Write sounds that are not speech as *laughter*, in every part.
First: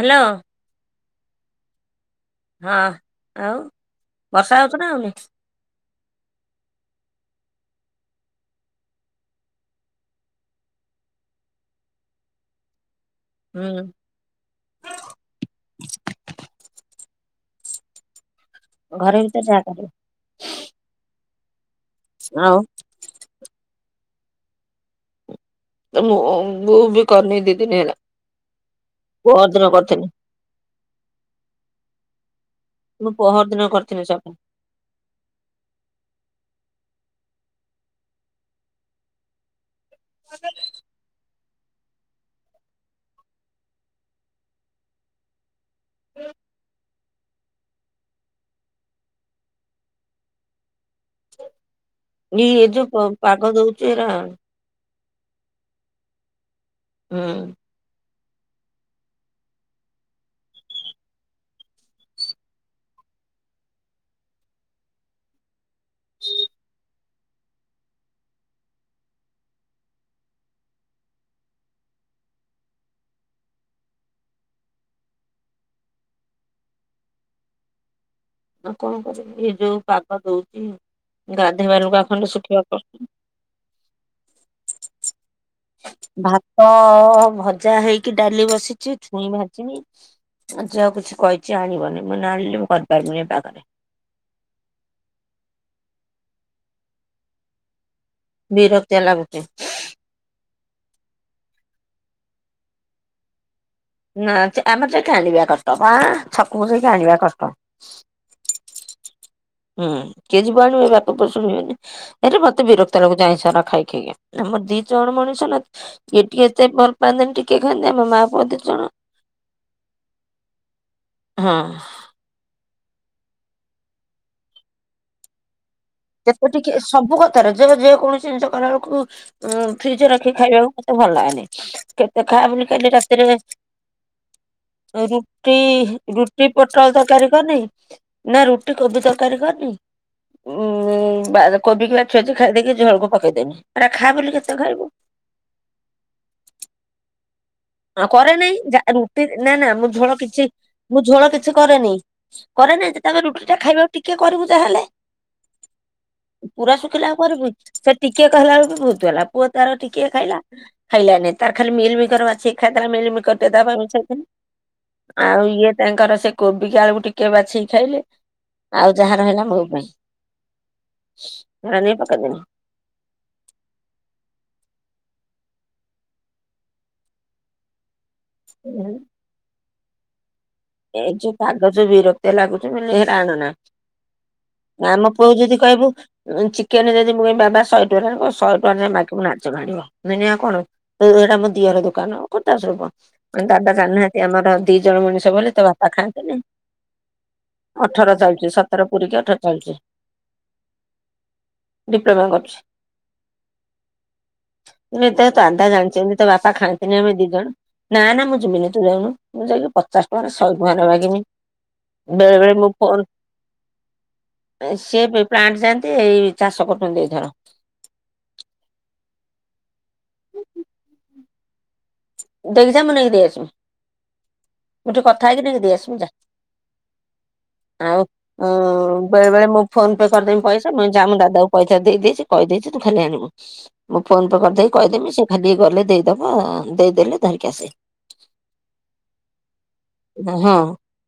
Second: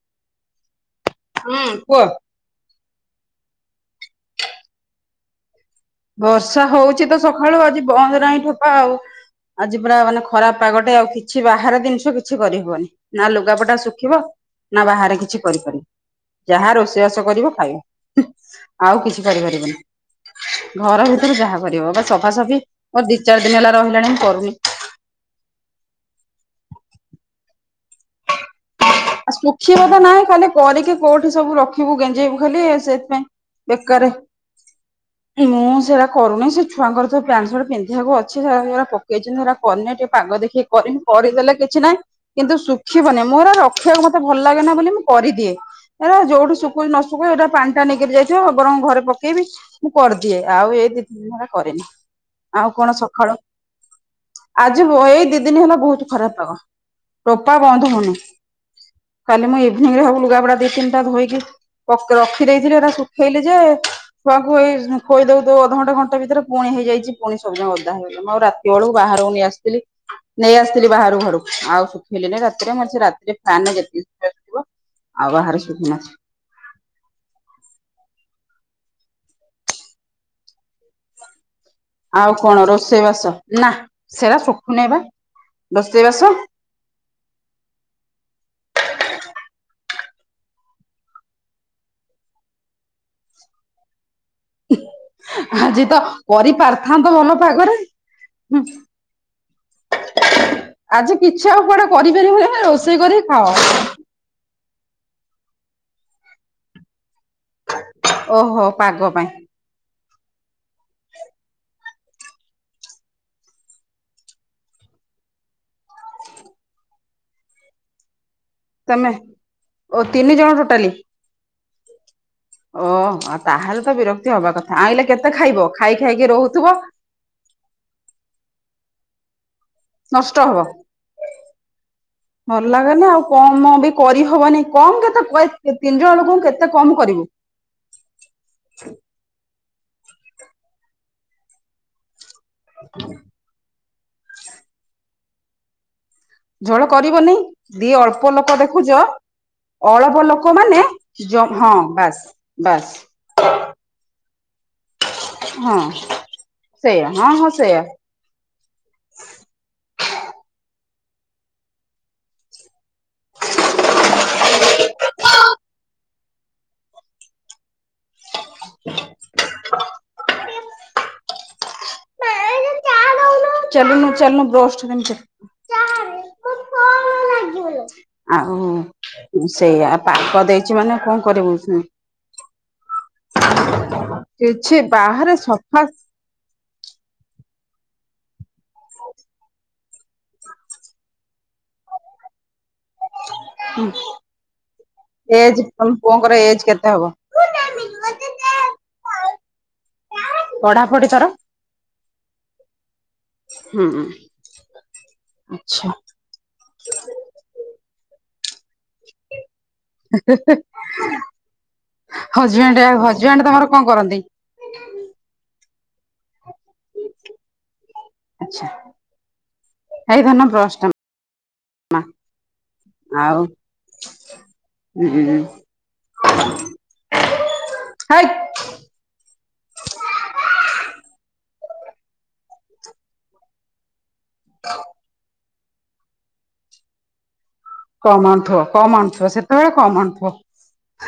Hello. ହଁ କୁହ। ହଁ ଆଉ ବର୍ଷା ହଉଛି ନା ହେଉନି। ବର୍ଷା ହଉଛି ତ ସକାଳୁ ଆଜି ବନ୍ଦ ନାହିଁ ଠୋପା ଆଉ। ଆଜି ପୁରା ମାନେ ଖରାପ ପାଗଟେ ଆଉ କିଛି ବାହାର ଜିନିଷ କିଛି କରିହବନି। ନା ଲୁଗାପଟା ହୁଁ ଶୁଖିବ ନା ବାହାରେ କିଛି କରିପାରିବେ ଯାହା ରୋଷେଇବାସ କରିବ ଖାଇବା। ଆଉ ଘରେ କିଛି ଭିତରେ ଯାହା କରିପାରିବନି। କରିବ ଘର ଭିତରୁ ଯାହା କରିବ ବା ଆଉ ସଫାସଫି ମୋର ଦି ଚାରି ଦିନ ହେଲା ରହିଲାଣି ମୁଁ କରୁନି। ଅ ମୁଁ ମୁଁ ବିି କରୁନି ଦି ଦିନି ହେଲା। ପହର ଦିନ ଶୁଖିବା ତ କରିଥିଲି ନାହିଁ ଖାଲି କରିକି କୋଉଠି ସବୁ ରଖିବୁ ଗେଞ୍ଜେଇବୁ ଖାଲି ମୁଁ ସେଥିପାଇଁ ପହର ଦିନ କରିଥିଲୁ ବେକାରେ ସବ ମୁଁ ସେଇଗୁରା କରୁନି ସେ ଛୁଆଙ୍କର ତ ପ୍ୟାଣ୍ଟ ସର୍ଟ ପିନ୍ଧିବାକୁ ଅଛି ସେ ସେରା ପକେଇଛନ୍ତି ସେରା କନେ ଟିକେ ପାଗ ଦେଖିକି କରିନି କରିଦେଲେ କିଛି ନାହିଁ କିନ୍ତୁ ଶୁଖିବନି ମୁଁ ହେରା ର ଖିଆକୁ ମତେ ଭଲ ଲାଗେ ନା ବୋଲି ମୁଁ କରିଦିଏ ଯୋଉଠୁ ଶୁଖଛି ନ *unintelligible* ଏଇଟା ପାଣି ଟା ନିଗିରି ଯାଇଥିବ ବରଂ ଘରେ ପକେଇବି ମୁଁ କରିଦିଏ ଆଉ ଏଇ ଦି ତିନ ଦିନ ହେଲା କରିନେଇ। ଇ ଏ ଯୋଉ ପାଗ ଦଉଛୁ ଏରା ଆଜି ବ ଏଇ ଦି ଦିନ ହେଲା ବହୁତ ଖରାପ ପାଗ ହୁଁ ଟୋପା ବନ୍ଦ ହଉନି। କାଲି ମୁଁ ଇଭିନିଙ୍ଗ ରେ ହବ ଲୁଗା ପଟା ଦି ତିନଟା ଧୋଇକି ରଖିଦେଇଥିଲି ଏଟା ଶୁଖେଇଲି ଯେ ଛୁଆଙ୍କୁ ଏଇ ଖୋଇ ଦଉ ଦଉ ଅଧଘଣ୍ଟେ ଘଣ୍ଟେ ଭିତରେ ପୁଣି ହେଇଯାଇଛି ପୁଣି ସବୁଯାକ ଓଦା ହେଇଗଲା। ମୁଁ ଆଉ ରାତି ବେଳକୁ ବାହାରକୁ ନେଇ ଆସିଥିଲି। ନେଇ ଆସିଥିଲି ବାହାରୁ ଘରୁକୁ ଆଉ ଶୁଖେଇିଲନି ରାତିରେ ମୁ କହିଲି ସେ ରା ସେ ଫାନ୍ ରେ ଯେତିକି ଶୁଖିବାର ଥିବ ଆଉ ବାହାରେ *unintelligible* ଆଉ କଣ କରିବି ଏ ଯୋଉ ପାଗ ଦଉଛି ଗାଧୋଇବା ଲୁଗା ଖଣ୍ଡେ ଆଉ ଶୁଖିବା କଣ କଷ୍ଟ। ରୋଷେଇ ବାସ ନା ସେରା ଶଖୁନିବା ରୋଷେଇ ବାସ। ହଁ ଭଜା ହେଇକି ଡାଲି ବସିଛି ଛୁଇଁ ଭାଜିବି। ଆଜି ଆଉ କିଛି କହିଛି ଆଣିବନି ମୁଁ କହିଲି ଆଣିଲି ମୁଁ କରିପାରିବିନି ପାଗରେ। ଆଜି ତ କରିପାରିଥାନ୍ତ ଭଲ ପାଗରେ। ହୁଁ ବିରକ୍ତିଆ ଲାଗୁଛି। ଆଜି କିଛି ଆଉ କୁଆଡେ କରିପାରି ହ ରୋଷେଇ କରି ଖାଅ। ନା ସେ ଆମେ ସେ କିାଣିବା କଟ ବା ଛକୁକୁ ସେଇ କି ଆଣିବା କଟ ଓହୋ ପାଗ ପାଇଁ। ହୁଁ କିଏ ଯିବ ଆଣିବେ ପାପ ପର୍ଷଣ ହୁଏନି ଏରେ ମତେ ବିରକ୍ତ ଲକୁ ଯାଇଛ ନା ଖାଇ ଖାଇକି ଆମର ଦି ଜଣ ମଣିଷ ନା ଟିକି ଏତେ ଭଲ ପାଆନ୍ତିନି ଟିକେ ଖେ ଆମ ମା ପୁଅ ଜଣ ତମେ ଓ ତିନି ଜଣ ଟୋଟାଲି। ହଁ ଓ ଆଉ ତାହେ ତ ବିରକ୍ତି ହବା କଥା ଆଣିଲଲେ କେତେ ଖାଇବ ଖାଇ ଖାଇକି ଯେତେ ଟିକେ ରହୁଥିବ। ସବୁ ଯେକୌଣସି ଜିନିଷ କଲା ବଳକୁ ଉଁ ଫ୍ରିଜ ରଖି ନଷ୍ଟ ହବ ଖାଇବାକୁ ମତେ ଭଲ ଲାଗେନି, କେତେ ଖା ବୋଲି ଭଲ କାଲି ଲାଗେନି ଆଉ ରାତିରେ। କମ ବି କରିହବନି କମ କେତେ ରୁଟି ତିନି ଜଣ ଲୋକଙ୍କୁ ରୁଟି କେତେ ପୋଟଳ କମ କରିବୁ ତରକାରୀ କନି। ନା ରୁଟି କୋବି ତରକାରୀ କନି। ଉଁ ବା କୋବି କିବାଛ ବାଛି ଖିଇ ଦେନି ଝୋଳକୁ ପକେଇଦେନି। ପୁ ଏ ର। ଖା ବୋଲି କେତେ ଖାଇବୁ। ଝୋ ଳ କରିବନି। ଦି ଅଳ୍ପ କରେ ନାହିଁ ଲୋକ ଯା ଦେଖୁଛ ରୁଟି ନା ନା ମୁଁ ଝୋଳ ଅଳ୍ପ କିଛି ଲୋକ ମାନେ ମୁଁ ଝୋଳ କିଛି ହଁ କରେନି ବାସ। କରେ ନାାଇ ଯେ ତମେ ରୁଟି ଟା ଖାଇବାକୁ ଟିକେ କରିବୁ ଜାହେଲେ। ହଁ ପୁରା ଶୁଖିଲା ସେଇଆ ହଁ କରିବୁ ହଁ କି। ସେଇଆ ସେ ଟିକିଏ କହିଲା ବେଳ ବି ବହୁତ ଗଲା ପୁଅ ତାର ଟିକଏ ଖାଇଲା ଖାଇଲାନି ତାର ଖାଲି ମିଲ ମିକର ବାଛି ଖାଇ ଥିଲା ମିଲମିକର ଟେ ତା ପାଇଁ। ଆଉ ଇଏ ତାଙ୍କର ସେ କୋବିକି ଆ କୁ କୁ ଟିକେ ବାଛକି ଖାଇଲେ। ଆଉ ଯାହା ରହିଲା ମୋ ପାଇଁ ସେରାନେଇକି ପକିଦେନି। *unintelligible* ଆଉସେଇଆ ପାଗ ଦେଇଛି ମାନେ ଏ କଣ ଯୋଉ କରିବୁ ପାଗ ବିରକ୍ତି ଆ ଲାଗୁଛି ମୁଁ କହିଲି ହେରା ଆଣନା। କିଛି ଆମ ପୁଅ ବାହାରେ ଯଦି ସଫା କହିବୁ ଚିକେନ ଯଦି ମୁଁ ବାବା ଶହେ ଟଙ୍କାରେ କ ଶହେ ଟଙ୍କା ଯ ମାଗି ବୁ ନାଜ ମାଡ଼ିବ। ମୁନିଆ କଣ ଏଇଟା ମ ଦିଅର ଦୋକାନ। କତା ସ୍ରୂପ ଦାଦା ହୁଁ କାନାହାନ୍ତି ଆମର ଦି ଜଣ ମଣିଷ ବୋଲି ଏଜ ତ ତମ ବାତା ଖାଆନ୍ତି ପୁଅଙ୍କର ନା। ଏଜ କେତେ ହବ? ଅଠର ଚାଲିଛି ସତର ପୁରୀି ଅଠର ଚାଲିଛି। ପଢାପଢି ତାର? ଡିପ୍ଲୋମା କରୁଛି ହୁଁ ଏ ତ ଦାଦ। ଆଚ୍ଛା। ଜାଣିଛନ୍ତି। ତ ବାପା ଖାନ୍ତିନ ଆମେ ଦି ଜଣ ନା ନା ମୁଁ ଯିମିନି ତୁ ଯାଉନୁ ମୁଁ ଯାଇକି ପଚାଶ। କ ସ ଘର ଲାଗମି ବେଳେ ବେଳେ ମୁଁ ହଜବେଣ୍ଡ ହଜବେଣ୍ଡ ତମର କଣ କରନ୍ତି? ଫୋନ ସି ପ୍ଲାଣ୍ଟ ଯାଆନ୍ତି ଏଇ ଚାଷ କରୁଛନ୍ତି ଏଇଥର। ଆଛା ଏଇ ଧନ ବ୍ରସ ଟା। ଦେଇ କି ଯା ମୁ ନେ ଇ କି ଦେଇ ଆ ଆଉ ସି ବି। ଗ ଟିକେ ହୁଁ କଥା ହେଇକି ନେଇକି ଦେଇ ଆସି ଯ ଆଉ। ହେଇ ହଁ ବେଳେବେଳେ ମୁଁ ଫୋନ୍ ପେ କରିଦେବି ପଇସା ମୁଁ ଯାଁ ଦାଦାକୁ ପଇସା ଦେଇେଇଛି କହିଦେଇଛି ତୁ ଖାଲି ଆଣିବୁ। ମୁଁ ଫୋନ ପେ କରିଦେଇକି କହିଦେମି ସେ ଖାଲି ଗଲେ ଦେଇଦବ ଦେଇଦେଲେ ଧରିକି ଆସେ। କମ ଆଣୁଥିବ କମ ଆଣୁଥିବ ସେତେବେଳେ କମ ଆଣୁଥିବ ହଁ।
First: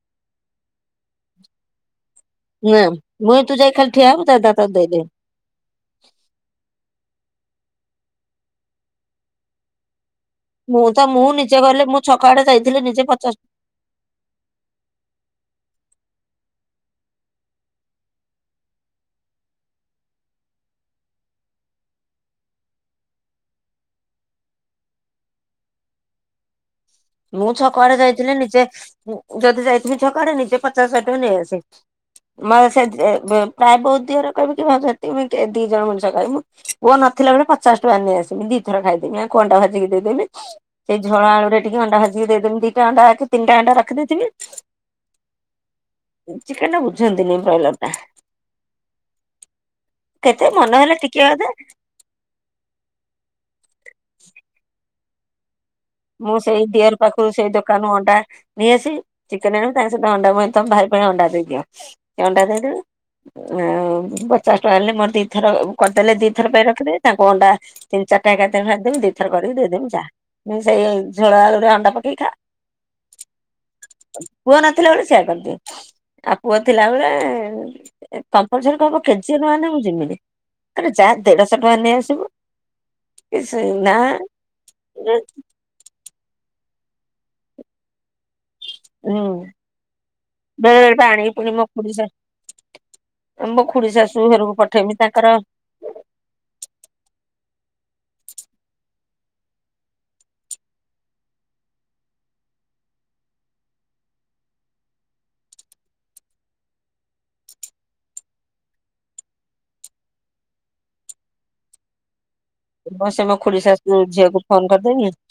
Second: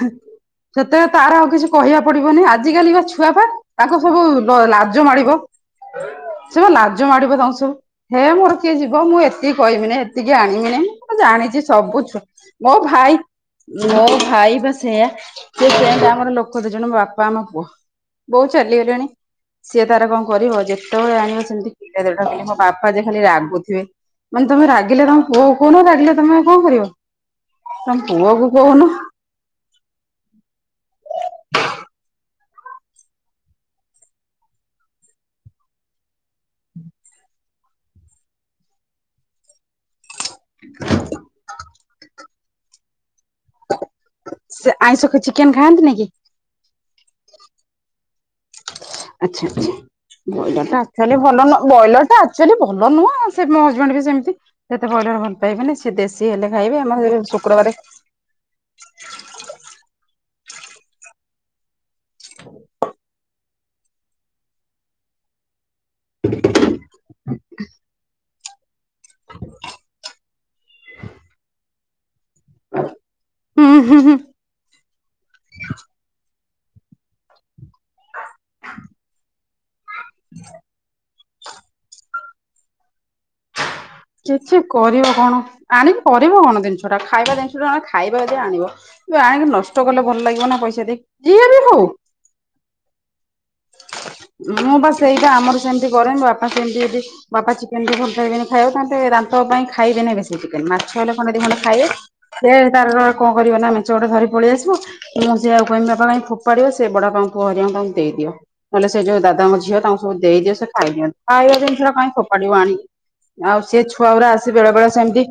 ସେତେବେଳେ ତାର ଆଉ କିଛି। କହିବା ପଡିବନି ନା ଆଜିକାଲି ବା ଛୁଆ ମୁଇଁ ପା ତୁ ଯାଇ ଖାଲି ତାଙ୍କୁ ଠିଆ ହବୁ ସବୁ ଦାଦା ତତେ ଦେଇଦେବେ। ଲାଜ ମାଡ଼ିବ। ସ ମ ଲାଜ ମାଡିବ ତାଙ୍କୁ ସବୁ ହେ ମୋର କିଏ ଯିବ ମୁଁ ଏତିକି କହିବିନି। ଟିକେ ଆଣିବିିନି ତ ମୁଁ ନିଜେ ଜାଣିଛି ଗଲେ ମୁଁ ସବୁ ଛକ ଛୁଆ ଆଡେ ମୋ ଯାଇଥିଲି ନିଜେ ଭାଇ। ପଚାଶ ମୋ ଭାଇ ବା ସେଇଆା ସେ ସେ ଆମର ଲୋକ ଦି ଜଣେ ବାପା ଆମ ପୁଅ। ବହୁତ ଚାଲିଗଲେଣି। ସିଏ ତାର କଣ କରିବ ଯେତେବେଳେ ଆଣିବ ସେମିତି କିଲେ ଦେଢ଼ କିଲେ ମୋ ବାପା ଯେ ଖାଲି ରାଗୁଥିବେ। ମାନେ ତମେ ରାଗିଲେ ତମ ପୁଅ କୁ କହୁନ ରାଗିଲେ ତମେ କଣ କରିବ? ମୁଁ ଛକ ତମ ଆଡ଼େ ଯାଇଥିନେ ପୁଅକୁ ନିଜେ କହୁନ। ଯଦି ଯାଇଥିମି ଛକ ଆଡେ ନିଜେ ପଚାଶ ଶହେ ଟଙ୍କା ନେଇ ଆସେ। *unintelligible* ମାନେ ସେତିକି ବି ଦି ଜଣ ମଣିଷ ଖାଇବୁ। ପୁଅ ନଥିଲା ବେଳେ ପଚାଶ ଟଙ୍କାରେ ନେଇଆସିବି ଦି ଥର ଖାଇଦେମି ଆଙ୍କୁ ଅଣ୍ଡା ଭାଜିକି ଦେଇଦେମି। ସେ ଝଳ ଆଳୁରେ ଟିକେ ଅଣ୍ଡା ଭାଜିକି ଦେଇଦେମି ଦିଟା ଅଣ୍ଡାକି ତିନିଟା ଅଣ୍ଡା ରଖିଦେଇଥିବି ସେ ଆଇଁଷ ଖ ଚିକେନ ଖାଆନ୍ତିନି କି ଚିକେନ୍ ଟା ବୁଝନ୍ତିନି ବ୍ରଏଲର ଟା। ଆଛା କେତେ ଆଛା ମନ ବ୍ରଏଲର ଟା ହେଲେ ଆକ୍ଚୁଲି ଟିକେ ଭଲ ଅଧେ ନୁହଁ ବ୍ରଏଲରଟା ଆକ୍ଚୁଲି ଭଲ ନୁହଁ ସେ ମୋ ହଜବେଣ୍ଡ ବି ସେମିତି ସେ ଏତେ ବ୍ରଏଲର୍ ଭଲ ପାଇବେନି ସିଏ ଦେଶୀ ହେଲେ ଖାଇବେ ଆମର ଶୁକ୍ରବାରେ *unintelligible* ନେଇଆସେ ଚିକେନ୍ ଆଣିବୁ ତା ସହିତ ଅଣ୍ଡା ତମ ଭାଇ ପାଇଁ ଅଣ୍ଡା ଦେଇଦିଅ ସିଏ ଅଣ୍ଡା ଦେଇଦେବେ। ଆଇ ପଚାଶ ଟଙ୍କା ହେଲେ ମୋର ଦିଥର କରିଦେଲେ ଦିଥର ପାଇଁ ରଖିଦେବି ତାଙ୍କୁ ଅଣ୍ଡା ତିନ ଚାରିଟା ଏକାଥରେ ଭାଜିଦେମି ଦି ଥର କରିକି ଦେଇଦେମି ଯାଆ। ମୁଁ ସେଇ ଝୋଳ ଆଳୁରେ ଅଣ୍ଡା ପକେଇକି ଖା। ହୁଁ ହୁଁ ହୁଁ। ପୁଅ ନଥିଲାବେଳେ ସେୟା କରିଦିଏ ଆଉ ପୁଅ ଥିଲାବେଳେ ଏଁ କମ୍ପଲସରି କହିବ କେଜିଏ ନ ଆଣିନେ ମୁ ଜୀମିନି। ଆରେ ଯା ଦେଢଶହ ଟଙ୍କାରେ ନେଇ ଆସିବୁ ଏ ସେ ନା କିଛି କରିବ କଣ ଆଣି କରିବ କଣ ଜିନିଷ ଟା ଖାଇବା ଜିନିଷ ଟେ ଖାଇବା ଯେ ଆଣିବ। ହୁଁ ଆଣିକି ନଷ୍ଟ କଲେ ଭଲ ଲାଗିବ ନା ବେଳେ ପଇସା ବେଳେ ଦେଇକି ପା ଆଣିକି ଯିଏ ପୁଣି ବି ମୋ ହଉ। ଖୁଡି ଶାଶୁ ମୋ ଖୁଡି ଶାଶୁ ଘରକୁ ମୁଁ ବା ପଠେଇମି ତାଙ୍କର ସେଇଆ ଆମର ସେମିତି କରେନି ବାପ ବାପା ସେମିତି ଯଦି ବାପା ଚିକେନ୍ ଟିକେ ଭଲପାଇବେନି ଖାଇବା ସେ ଦାନ୍ତ ପାଇଁ ଖାଇବେନି ବେଶୀ ଚିକେନ୍ ମାଛ ହେଲେ ଖଣ୍ଡେ ଦି ଖଣ୍ଡେ ଖାଇବେ। ସେ ତାର କଣ କରିବ ନା ମେଞ୍ଚେ ଗୁଡେ ଧରି ପଳେଇ ଆସିବ। ମୁଁ ସେୟାକୁ କହିମି ବାପା କାଇଁ ଫୋପାଡିବ ସେ ବଡାପାଙ୍କ ପୁଅ ହରିକାଙ୍କୁ ତାଙ୍କୁ ଦେଇଦିଅ। ନହେଲେ ସେ ଯୋଉ ଦାଦାଙ୍କ ଝିଅ ତାଙ୍କୁ ସବୁ ଦେଇଦିଅ ସେ ଖାଇ ଦିଅନ୍ତୁ ଖାଇବା ଜିନିଷଟା କାଇଁ ଫୋପାଡିବ ଆଣିକି। ମୋ ସେ ମୋ ଆଉ ସେ ଖୁଡିଶାଶୁ ଛୁଆଗୁରା ଆସୀ ବେଳେବେଳେ ସେମିତି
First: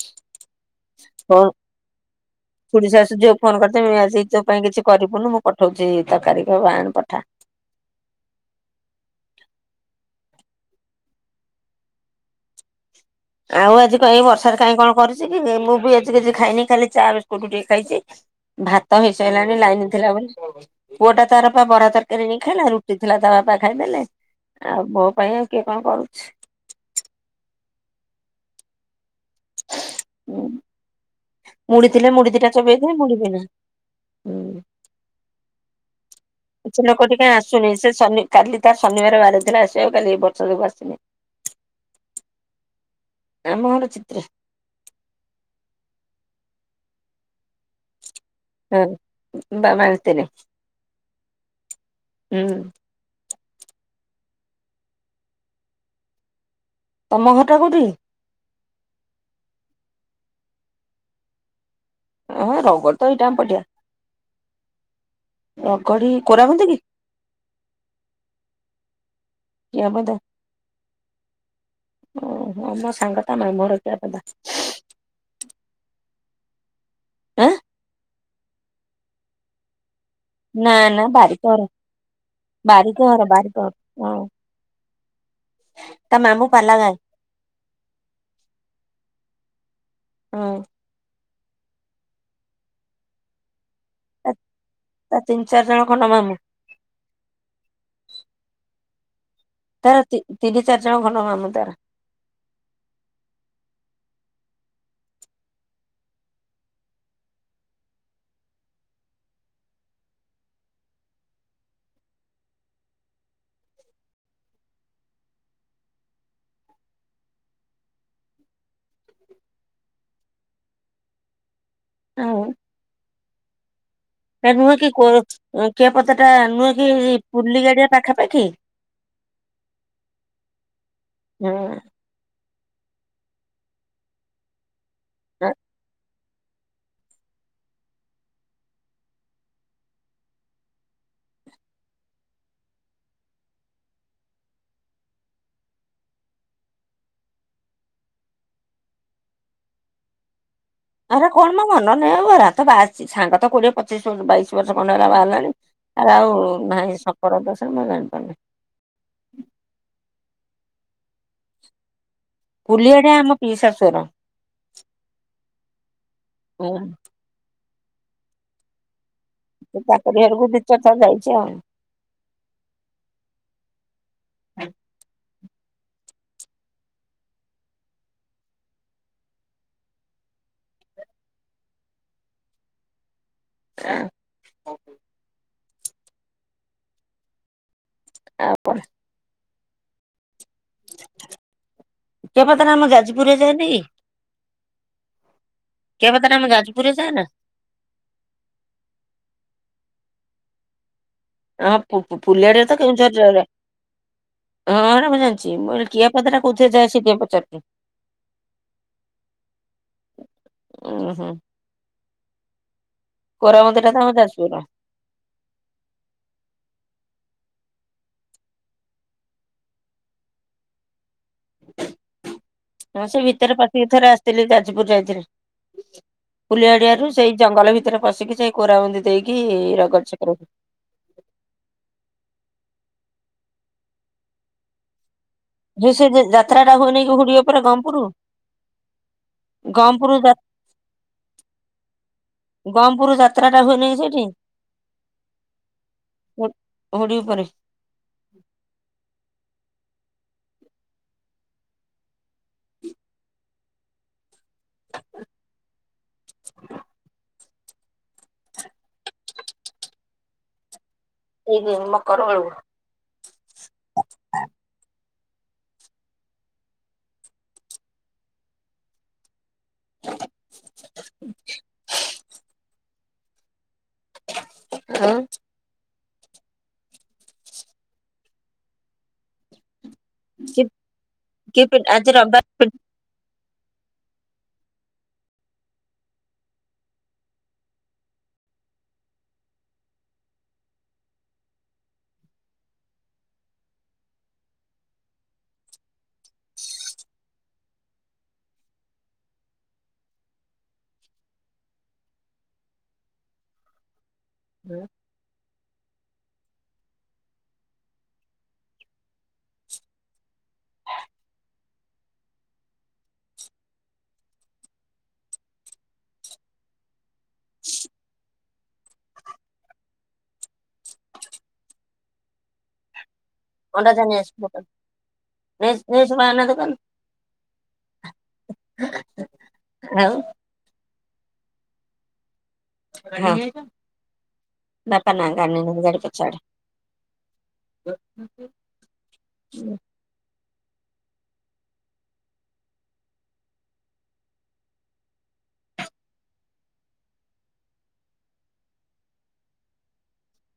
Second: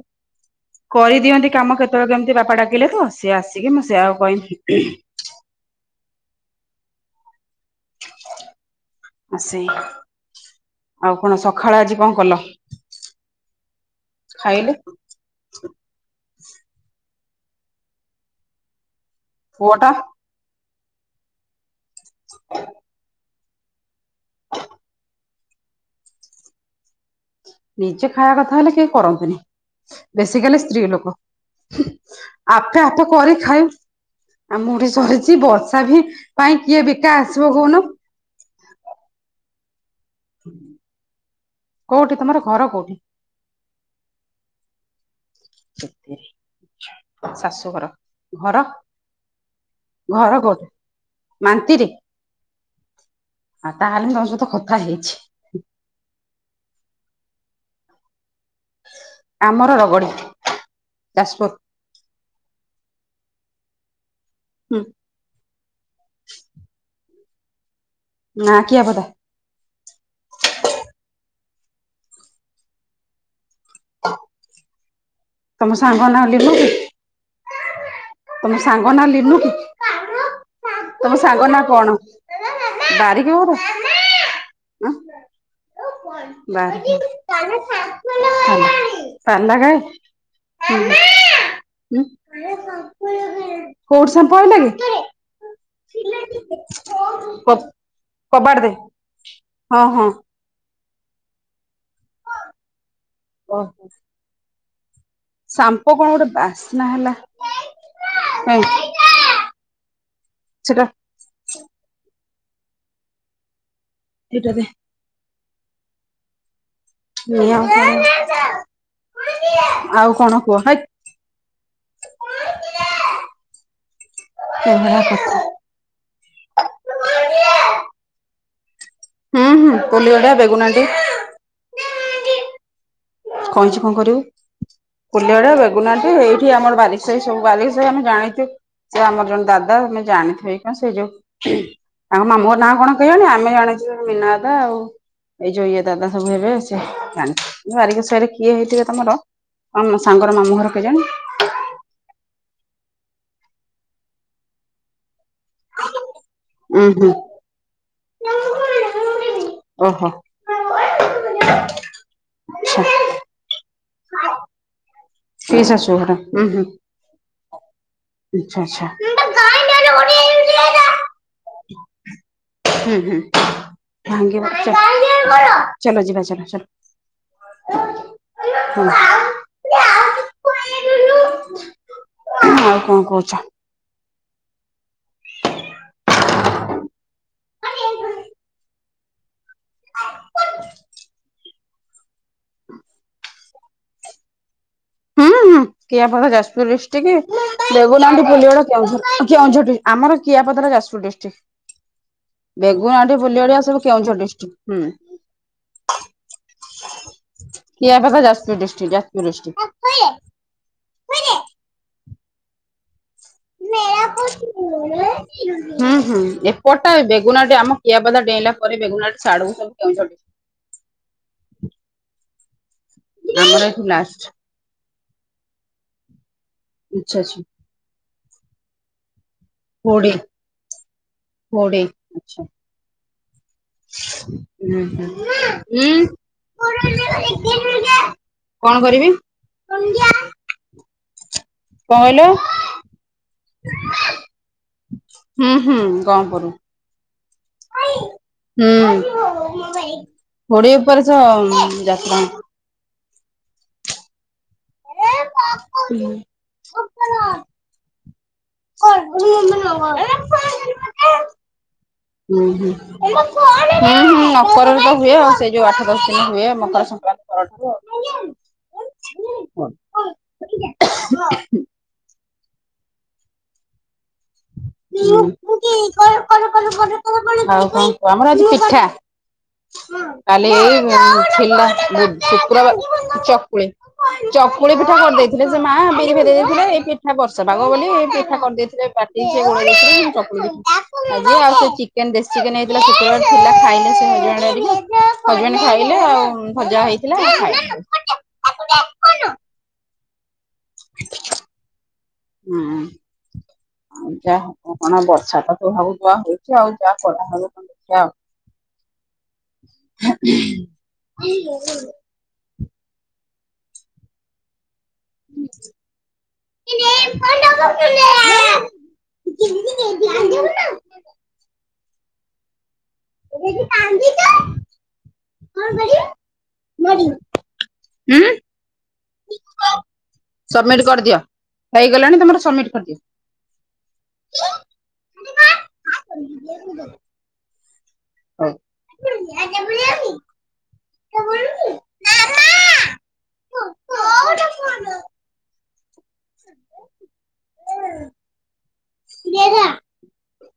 ଫୋନ କରିଦିଅନ୍ତି କାମ କେତେବେଳେ କେମିତି ବାପା ଖୁଡି ଡାକିଲେ ତ ସିଏ ଆସିକି ମୁଁ ସେଆକୁ କହିବି ହୂ ବୁନୁ ମୁଁ ପଠଉଛିି ତରକାରୀ ବାଆଣ ପଠା। ଆସେ ଆଉ କଣ ସକାଳେ ଆଜି କଣ କଲ? ଆଉ ଆଜି ଙ୍କ ଏଇ ବର୍ଷାରେ ଖାଇଲେ କାଇଁ କଣ କର ଛି କି ମୁଁ ବି ଏଜି କିଛି ଖାଇନି ଖାଲି ଚା ବିସ୍କୁଟ ଟିକେ ଖାଇଛି ଭାତ ତ ହେଇସାଇଲାଣି ଲାଇନ୍ ପୁଅଟା ଥିଲା ବୋଲି ପୁଅଟା ତାର ପା ବରାଦ୍ ତରକାରୀ ଆଣି ଖାଇଲା ରୁଟି ଥିଲା ତା ବାପା ଖାଇଦେଲେ ଆଉ ମୋ ପାଇଁ ଆଉ କିଏ କଣ କରୁଛି? ନିଜେ ଖାଇବା କଥା ହେଲେ କେହି କରନ୍ତୀନି। ବେସିକାଲି ସ୍ତ୍ରୀ ଲୋକ ହୁ ମୁଢି ଥିଲେ ମୁଢି ଦିଟା ଆପେ ଚୋବେଇଥିଲି ଆପେ ମୁଢି ବି କରି ନାହିଁ। ଖାଇବୁ। ଆ ହୁଁ ମୁଁ ଉଠି ସରିଛି ବର୍ଷା ବି ପାଇଁ କିଏ ସେ ଲୋକ ବିକା ଟିକେ ଆସିବ ଆସୁନି କହୁନ? ସେ ଶନି କାଲି ତା ଶନିବାର ବାହାରିଥିଲା ଆସିବାକୁ ଆଉ କାଲି ଏ ବର୍ଷା ଯୋଗୁଁ ଆସିନି। କୋଉଠି ତମର ଘର କୋଉଠି ଆମ ଘରେ ଚିତ୍ରେ ସେଠି ଶାଶୁଘର। ଘର ହଁ ବା ମାଣିତିରେ ଘର କୋ ମାନ୍ତିରି ହୁଁ ଆଉ ତାହେଲେ ତମ ସହିତ କଥା ହେଇଛି। ତମ ଘରଟା କଉଠି? ଆମର ରଗଡି ଯାଜପୁର। ଏଁ ରଗଡି ତ ଏଇଟା ଆମ ପଟିଆ ହୁଁ ରଗଡି କୋରା କୁହୁନ୍ତି କି? ନା କିଆପଦା। କିଆପଦା ଓହ ମୋ ସାଙ୍ଗତା ମାମୁହର କିଆପଦା। ତମ ସାଙ୍ଗ ନା ଲିନୁ ମୁକି? ଆଁ? ତମ ସାଙ୍ଗ ନା ଲିନୁ କି? ନା ନା ତମ ସାଙ୍ଗ ନା ବାରିକଘର କଣ ବାରିକଘର ବାରିକି ଘର? ବାରିକଘର ହଁ ଆଁ। ତା ମାମୁଁ ପାଲା ଗାଏ ବାରିକି। ତାଲା ତାଲା ହଁ କାଇ ଉମ ଉମ। କୋଉଠି ତା ସାମ୍ପୁ ଆଣିଲା କି? ତା ତିନି ଚାରି ଜଣ ଖଣ୍ଡ ମାମୁ। କ କବାଡ ଦେ। ହଁ ତାର ହଁ ତି-ତିନି ଚାରି ଜଣ ଖଣ୍ଡ ମାମୁଁ ତାର। ଓହୋ। ସାମ୍ପୁ କଣ ଗୋଟେ ବାସ୍ନା ହେଲା କାଇଁ? ସେଟା ହେଟା ଦେ। ନିଅ ଆଉ କଣ ଆଉ କଣ କୁହ? ହେଇ ଆଉ। ଏ ନୁହେଁ କି ଏଭଳିଆ କୋ କଥା। କିଆପତ ଟା ନୁହେଁ କି ପୁଲି ଗାଡିଆ ପାଖାପାଖି? ହୁଁ ହୁଁ ପୋଲିଗଡା ବେଗୁନାଡି। ହୁଁ। କଇଛି କଣ କରିବୁ? କୁଲିଗଡ଼ା, ବେଗୁନାଡି ଏଇ ଏଠି ଆମର ବାଲିସାହି, ସବୁ ବାଲିସାହି ଆମେ ଜାଣିଛୁ। ସେ ଆମର ଜଣେ ଦାଦା ତମେ ଜାଣିଥିବ କି କଣ ସେଇ ଯୋଉ ତାଙ୍କ ମାମୁ ଘର ନାଁ କଣ କେଜାଣି? ଆମେ ଜାଣିଛୁ ମୀନା ଦାଦା ଆଉ ଏଇ ଯଉ ଇଏ ଦାଦା ସବୁ ହେବେ, ସେ ଜାଣିଛି ବାରିକସ ହେରେ କିଏ ହେଇଥିବେ ତମର? ତମ ସାଙ୍ଗର ମାମୁଁ ଘର କେଜାଣି? କଣ ମୋ ମନ ନାଇ ବରାତ ବାହାରିଚି, ସାଙ୍ଗ ତ କୋଡିଏ ପଚିଶ ବ ବାଇଶ ବର୍ଷ ଖଣ୍ଡେ ହେଲା ବାହାହେଲାଣି। ଆରେ ଆଉ ଉୁଁ ହୁଁ, ମୁଁ ଜାଣିପାରୁନି ଓହୋ। ଆଛା କୁଲିଆଡେ ଆମ ପିଇସି ଶାଶୁଘର। ପିଇ ଶାଶୁହର ଉହୁଁ ଆଚ୍ଛା, ଆଚ୍ଛା। ତାଙ୍କରି ଘରକୁ ଦି ଚାରଥର ଯାଇଛି ଆଉ। ହୁଁ ହୁଁ ଭାଙ୍ଗିବ ଚାଲ ଯିବା ଚାଲ ଚାଲ। ହୁଁ। ଆଉ କଣ କହୁଛ? *unintelligible* ଆଉ କଣ *inaudible* କିଆପଦାର ଆମ ଯାଜପୁରରେ ଯାଏନି! ହୁଁ, ହୁଁ, କିଆପାଖ କେଆପାତାରେ ଆମ ଯାଜପୁର ଯାଜପୁରରେ ଡିଷ୍ଟ୍ରିକି। ଯାଏନା ଦେଖୁ ନାହାନ୍ତି ପୁଲିଗଡ କେଉଝର, କେଉଁଝଟି ଆମର କିଆପଦାର ଯାଜପୁର ଡିଷ୍ଟ୍ରିକ୍। ହଁ, ପୁ-ପୁଲିଆଡରେ ତ କେଉଁଝର ଝର ସବୁ କେଉଁଝର ଡିଷ୍ଟ୍ରିକ୍ଟ ହୁଁ। ହଁ ହେରା ମୁଁ ଜାଣିଛି। ମୁଁ ଇରା କିଏ କଦଟା କୋଥିରେ ଯାଏ ସେ କିଏ ପଚାରୁଚି। *inaudible* କେଆପାଖ ଯାଜପୁର ଡିଷ୍ଟ୍ରିକ୍ଟ ଯାଜପୁର ଡିଷ୍ଟ୍ରିକ୍ଟ। *unintelligible* କୋରା ମନ୍ଦିରଟା ତ ଆମର ଯାଜପୁରର। ହୁଁ ହୁଁ ଏପଟା ବେଗୁନାଟି ଆମ କିଆପଦା ଡେଇଁଲା ପରେ ବେଗୁନାଟି ସାଡ଼ୁକୁ ସବୁ କେଉଁଝର ହଁ ସେ ଡିଷ୍ଟ୍ରିକ୍ଟ। ଭିତରେ ଆମର ଏଠି ପତିକି ଥରେ ଲାଷ୍ଟ ଆସିଥିଲି ଯାଜପୁର ଯାଇଥିଲି। ଫୁଲିଆଡିଆରୁ ଆଚ୍ଛା ସେଇ ଆଚ୍ଛା ଜଙ୍ଗଲ ଭିତରେ ପଶିକି ସେଇ କୋରା ବୁନ୍ଦି ଦେଇକି ରଗଡ ଛକରକୁ *unintelligible* ହୁଁ ହୁଁ। ଜୋ ସେ ଯେ ଯାତ୍ରା ଟା ହୁଏ ନେଇକି ହୁଡି ଉପରେ ଉଁ ଗମପୁର। କଣ କରିବି? ଗଅପୁର ଯ କଣ କହିଲ? ଗମପୁରରୁ ଯାତ୍ରା ଟା ହୁଏନିଁ ସେଇଠି? ହୁଁ ହୁଁ ଗପୁରୁ। ହୁଡି ଉପରେ ହୁଁ ହୁଡି ଉପରେ ଛ ଯାତ୍ରା *unintelligible* *unintelligible* ହୁଁ ହୁଁ। ହୁଁ ହୁଁ ଏଇ ଅକରବ ମକର ତ ବେଳକୁ। ହୁଏ ଆଉ ସେଇ ଯୋଉ ଆଠ ଦଶ ଦିନ ହୁଏ ମକର ସଂକ୍ରାନ୍ତି ପରଠୁ ଆଉ। *inaudible* *unintelligible* *unintelligible* ଆଉ *unintelligible* ଆଉ କଣ ଆମର ଆଜି ପିଠା। *unintelligible* କାଲି କି କି ଥିଲା ପି ଆଜି ଶୁକ୍ରାବାର ରବିବାର ଚକୁଳି। ଚକୁଳି ପିଠା କରିଦେଇଥିଲେ ସେ ମା ବିରି ଭେଦେଇ ଦେଇଥିଲେ ଏଇ ପିଠା ବର୍ଷା ପାାଗ ବୋଲି ପିଠା କରିଦେଇଥିଲେ ବା *unintelligible* ଆଉ ଚିକେନ ଦେଶୀ ଚିକେନ ହେଇଥିଲା ସେତେବେଳେ ଥିଲା ଖାଇଲେ ସେ ସ ସେମାନେ ହଜବେଣ୍ଡ ଖାଇଲେ ଆଉ ଭଜା ହେଇଥିଲା ଖାଇଲେ। *inaudible* *unintelligible* ହୁଁ ଯାହା କଣ ବର୍ଷା ତ *unintelligible* *inaudible* *inaudible* *unintelligible* ଅଣ୍ଡାଯା ନେଇ ଆସିବୁ ଦୋକାନରୁ ନିସିନିସି ମାୟା ନା ଦୋକାନରୁ। *unintelligible* ଆଉ। ସମିଟି କରିଦିଅ ହେଇଗଲାଣି ତମର ସମିଟି। ହଁ ବାପା ନା ଗାଡି ନେଇନାହାନ୍ତି ଗାଡ଼ିପଛଆଡେ। *inaudible* *unintelligible*